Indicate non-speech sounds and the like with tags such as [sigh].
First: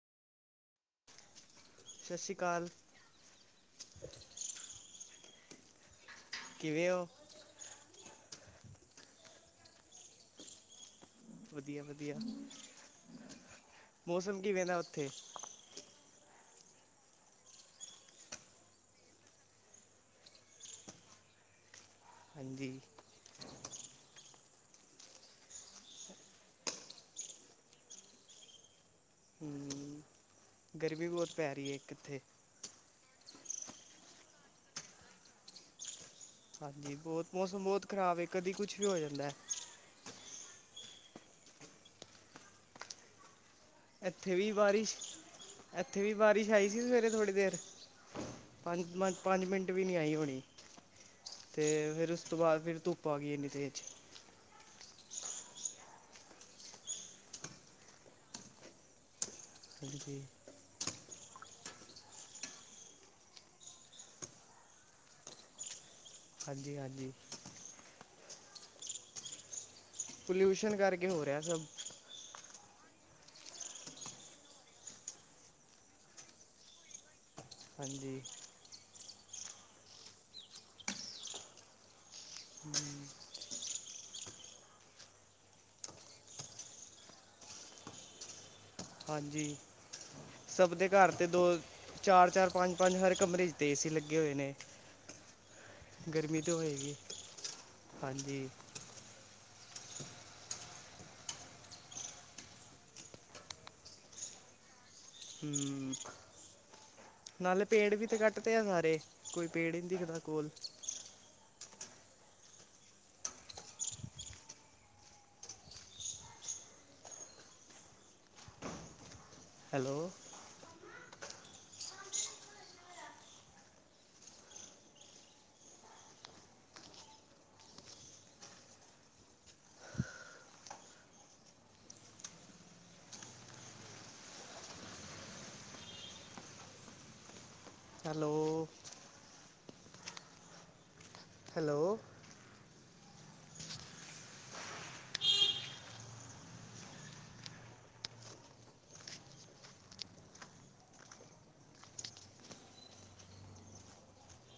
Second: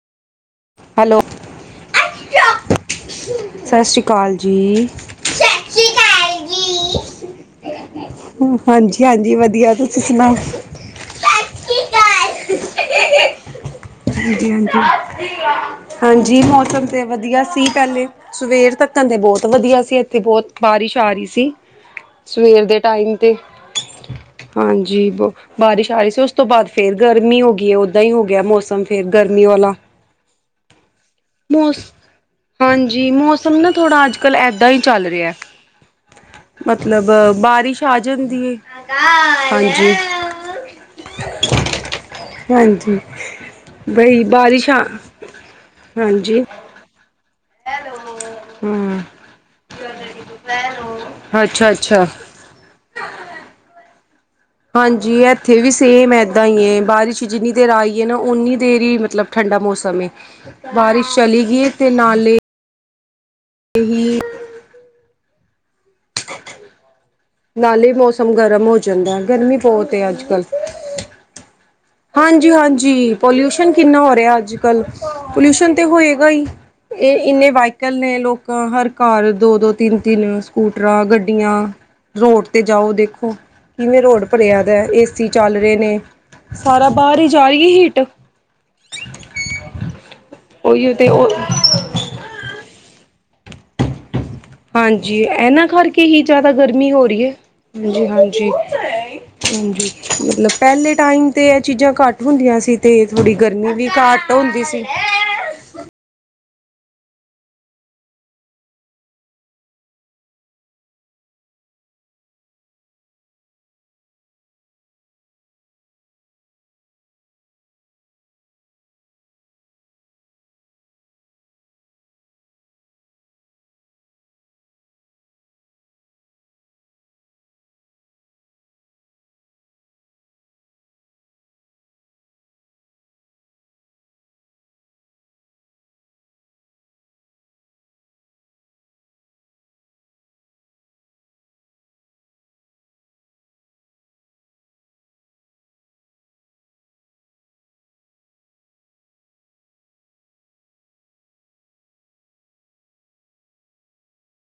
Hello. ਸਤਿ ਸ਼੍ਰੀ ਅਕਾਲ ਸਤਿ ਸ਼੍ਰੀ ਅਕਾਲ ਜੀ। [unintelligible] ਕਿਵੇਂ ਹੋ? ਹਾਂਜੀ- ਹਾਂਜੀ ਵਧੀਆ ਤੁਸੀਂ ਸੁਣਾਓ। ਸਤਿ ਵਧੀਆ- ਸ਼੍ਰੀ ਵਧੀਆ ਅਕਾਲ। ਮੌਸਮ ਹਾਂਜੀ ਕਿਵੇਂਦਾ ਹਾਂਜੀ ਉੱਥੇ। ਹਾਂਜੀ, ਮੌਸਮ ਤਾਂ ਵਧੀਆ ਸੀ ਪਹਿਲੇ। ਸਵੇਰ ਤੱਕ ਤੇ ਬਹੁਤ ਵਧੀਆ ਸੀ। ਇੱਥੇ ਬਹੁਤ ਬਾਰਿਸ਼ ਆ ਰਹੀ ਸੀ। ਸਵੇਰ ਹਾਂਜੀ ਦੇ ਟਾਈਮ, [unintelligible] ਹਾਂਜੀ ਬ ਬਾਰਿਸ਼ ਆ ਰਹੀ ਸੀ। ਉਸ ਤੋਂ ਬਾਅਦ ਫੇਰ ਗਰਮੀ ਹੋ ਗਈ ਹੈ। ਉਦਾਂ ਹੀ ਹੋ ਗਿਆ ਮੌਸਮ, ਫੇਰ ਗਰਮੀ ਵਾਲਾ ਹੁ--ਗਰਮੀ ਬੋਤ ਪੈ ਰਈ ਆ ਮੌਸ ਇੱਕ ਏਥੇ। ਹਾਂਜੀ, ਮੌਸਮ ਨਾ ਥੋੜ੍ਹਾ ਅੱਜ-ਕੱਲ੍ਹ ਐਦਾਂ ਈ ਚੱਲ ਰੇਆ। ਹਾਂਜੀ ਮਤਲਬ, ਬਹੁਤ ਮੌਸਮ ਬਾਰਿਸ਼ ਬਹੁਤ ਆ ਖ਼ਰਾਬ ਹੈ ਜਾਂਦੀ ਕਦੀ ਏ, ਕੁਛ ਵੀ ਹੋ ਜਾਂਦਾ ਹੈ ਹਾਂਜੀ। ਹਾਂਜੀ, ਬਈ ਬਾਰਿਸ਼ਾ, ਏਥੇ ਵੀ ਬਾਰਿਸ਼ ਆਈ ਸੀ ਸਵੇਰੇ ਥੋੜੀ ਦੇਰ। ਹੂੰ, ਹਰਿਦੁਆਰ ਪੰਜ ਮਿੰਟ ਵੀ ਨਈ ਆਈ ਹੋਣੀ, ਅੱਛਾ-ਅੱਛਾ। ਫੇਰ ਉਸ ਤੋਂ ਬਾਅਦ ਫੇਰ ਧੁੱਪ ਆ ਗਈ, ਏਨੀ ਤੇਜ, ਹਾਂਜੀ, ਏਥੇ ਵੀ ਸੇਮ ਏਦਾਂ ਈ ਐ, ਬਾਰਿਸ਼ ਜਿੰਨੀ ਦੇਰ ਆਈ ਆ ਨਾ, ਓਨੀ ਦੇਰ ਈ ਮਤਲਬ ਠੰਡਾ ਮੌਸਮ ਏ, ਹਾਂਜੀ ਬਾਰਿਸ਼ ਚਲੀ ਗਈ ਏ ਤੇ ਨਾਲੇ ਇਹ ਹਾਂਜੀ-ਹਾਂਜੀ। ਨਾਲੇ ਮੌਸਮ ਗਰਮ ਹੋ ਜਾਂਦਾ ਗਰਮੀ ਬਹੁਤ ਏ ਅੱਜ-ਕੱਲ। ਪੋਲਿਊਸ਼ਨ ਕਰਕੇ ਹੋ, ਰੇ, ਆ, ਸਭ। ਹਾਂਜੀ-ਹਾਂਜੀ ਪੋਲਿਊਸ਼ਨ ਕਿੰਨਾ ਹੋ, ਰੇ, ਆ, ਅੱਜ- ਕੱਲ ਪੋਲਿਊਸ਼ਨ ਤੇ ਹੋਏਗਾ ਈ। ਇਹ ਇੰਨੇ ਵੀ। ਸਾਈਕਲ ਨੇ ਹਾਂਜੀ ਲੋਕਾਂ ਹਰ ਘਰ ਦੋ- ਦੋ- ਤਿੰਨ- ਤਿੰਨ ਸਕੂਟਰਾਂ, ਗੱਡੀਆ ਰੋਡ ਤੇ ਜਾਓ, ਦੇਖੋ ਕਿਵੇਂ ਰੋਡ ਭਰੇਆ, ਦਾ ਏਸੀ ਚੱਲ ਰਏ ਨੇ। ਸਾਰਾ ਬਾਰ ਈ ਜਾ ਰਈ ਹੀਟ। ਹਾਂਜੀ, ਸਭ ਦੇ ਉਹੀਓ ਘਰ ਤੇ ਉਹ ਦੋ ਚਾਰ-ਚਾਰ -ਪੰਜ- ਪੰਜ, ਹਰ ਕਮਰੇ ਚ ਤੇ ਏ, ਸੀ ਲੱਗੇ ਹੋਏ ਨੇ। ਹਾਂਜੀ, ਏਨਾਂ ਕਰਕੇ ਹੀ ਜਾਦਾ ਤੇ ਗਰਮੀ ਹੋਏਗੀ ਹੋ ਰਈ ਏ ਬਿਲਕੁਲ, ਹਾਂਜੀ। ਹਾਂਜੀ, ਮਤਲਬ ਪੇਲੇ ਟਾਈਮ 'ਤੇ ਏ ਚੀਜ਼ਾਂ ਘੱਟ ਹੁੰਦੀਆਂ ਸੀ, ਤੇ ਥੋੜ੍ਹੀ ਗਰਮੀ ਵੀ ਘੱਟ ਓ ਹੁੰਦੀ ਸੀ। ਹੂੰ ਨਾਲੇ ਪੇੜ ਵੀ ਤੇ ਕੱਟ ਤੇ ਆ ਸਾਰੇ, ਕੋਈ ਪੇੜ ਈ ਨਈ ਦਿਖਦਾ ਕੋਲ। Hello hello hello